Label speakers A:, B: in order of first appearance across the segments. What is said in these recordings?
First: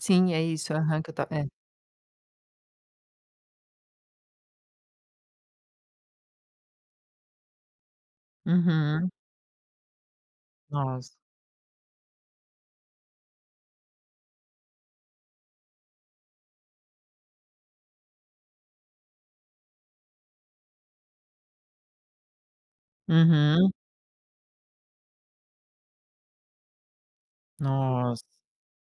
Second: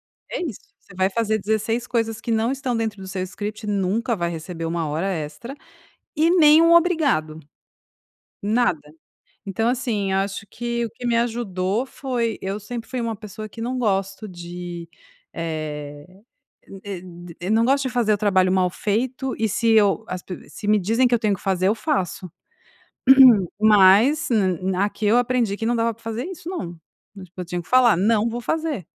A: Sim, é
B: É isso,
A: isso.
B: você
A: Aham,
B: vai
A: que eu tá
B: fazer
A: é.
B: 16 coisas que não estão dentro do seu script, nunca vai receber 1 hora extra e nem um obrigado, nada.
A: Uhum.
B: Então assim, acho que o que
A: Noss
B: me ajudou foi eu sempre fui uma pessoa que não gosta de, eh, e de não gosto de fazer o trabalho mal feito e se eu, as pe se me dizem que eu tenho que fazer, eu faço.
A: Uhum.
B: Mas na aqui eu aprendi que não dava para fazer isso não, tipo eu tinha que falar:
A: Noss
B: “Não vou fazer”.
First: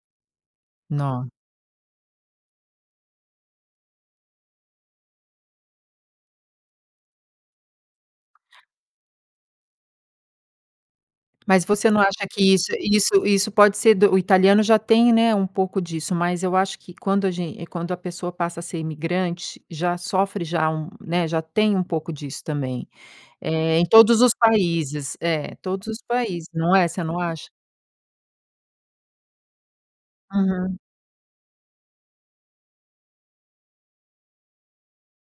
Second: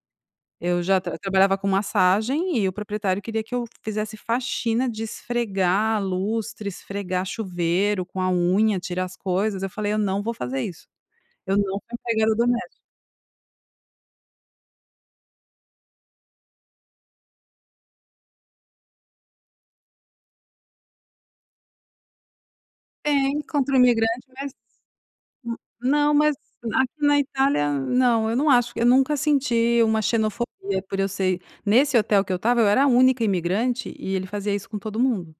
B: Eu já tra
A: No
B: trabalhava com massagem e o proprietário queria que eu fizesse faxina, de esfregar lustre, esfregar chuveiro com a unha, tirar as coisas. Eu falei: “Eu não vou fazer isso, eu não
A: Mas
B: sou
A: você não acha
B: empregada
A: que
B: doméstica”.
A: isso isso isso pode ser do o italiano já tem, né, um pouco disso, mas eu acho que quando a gen quando a pessoa passa a ser imigrante, já sofre já um né, já tem um pouco disso também,
B: Tem, contra o
A: eh, em todos
B: imigrante
A: os
B: mas
A: países, é, todos os
B: não, mas
A: países, não é?
B: aqui
A: Você
B: na
A: não acha?
B: Itália não, eu não acho que eu nunca senti uma
A: Uhum.
B: xenofobia por eu ser nesse hotel que eu estava, eu era a única imigrante e ele fazia isso com todo mundo,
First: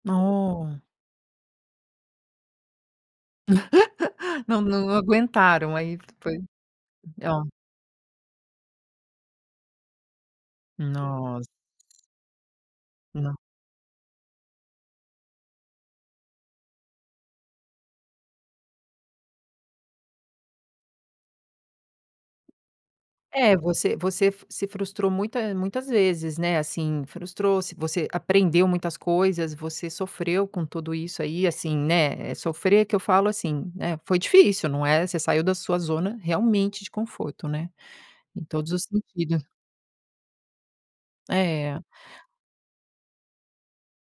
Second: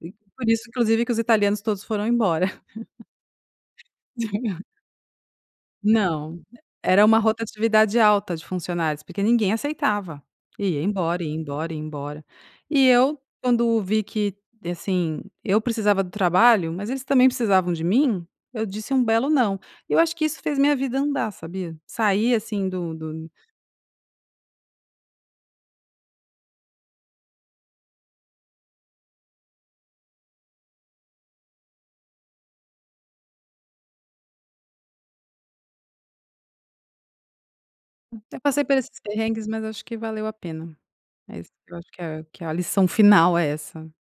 B: e por isso
A: No
B: inclusive que os italianos todos foram embora.
A: Não, não aguentaram, aí foi
B: Não, era uma
A: ó.
B: rotatividade alta de funcionários, porque ninguém aceitava e ia embora, ia
A: Nossa.
B: embora, embora. E eu,
A: No.
B: quando vi que assim eu precisava do trabalho, mas eles também precisavam de mim, eu disse um belo "não!". Eu acho que isso fez minha vida andar, sabia? Sair assim do do
A: É você você se frustrou muita muitas vezes, né, assim, frustrou, você aprendeu muitas coisas, você sofreu com tudo isso aí, assim, né, sofrer que eu falo assim, né, foi difícil, não é, você saiu da sua zona realmente de conforto, né,
B: Até
A: em
B: passei
A: todos
B: por
A: os
B: esses
A: sentidos.
B: perrengues mas acho que valeu a pena, mas eu
A: É.
B: acho que a que a lição final é essa.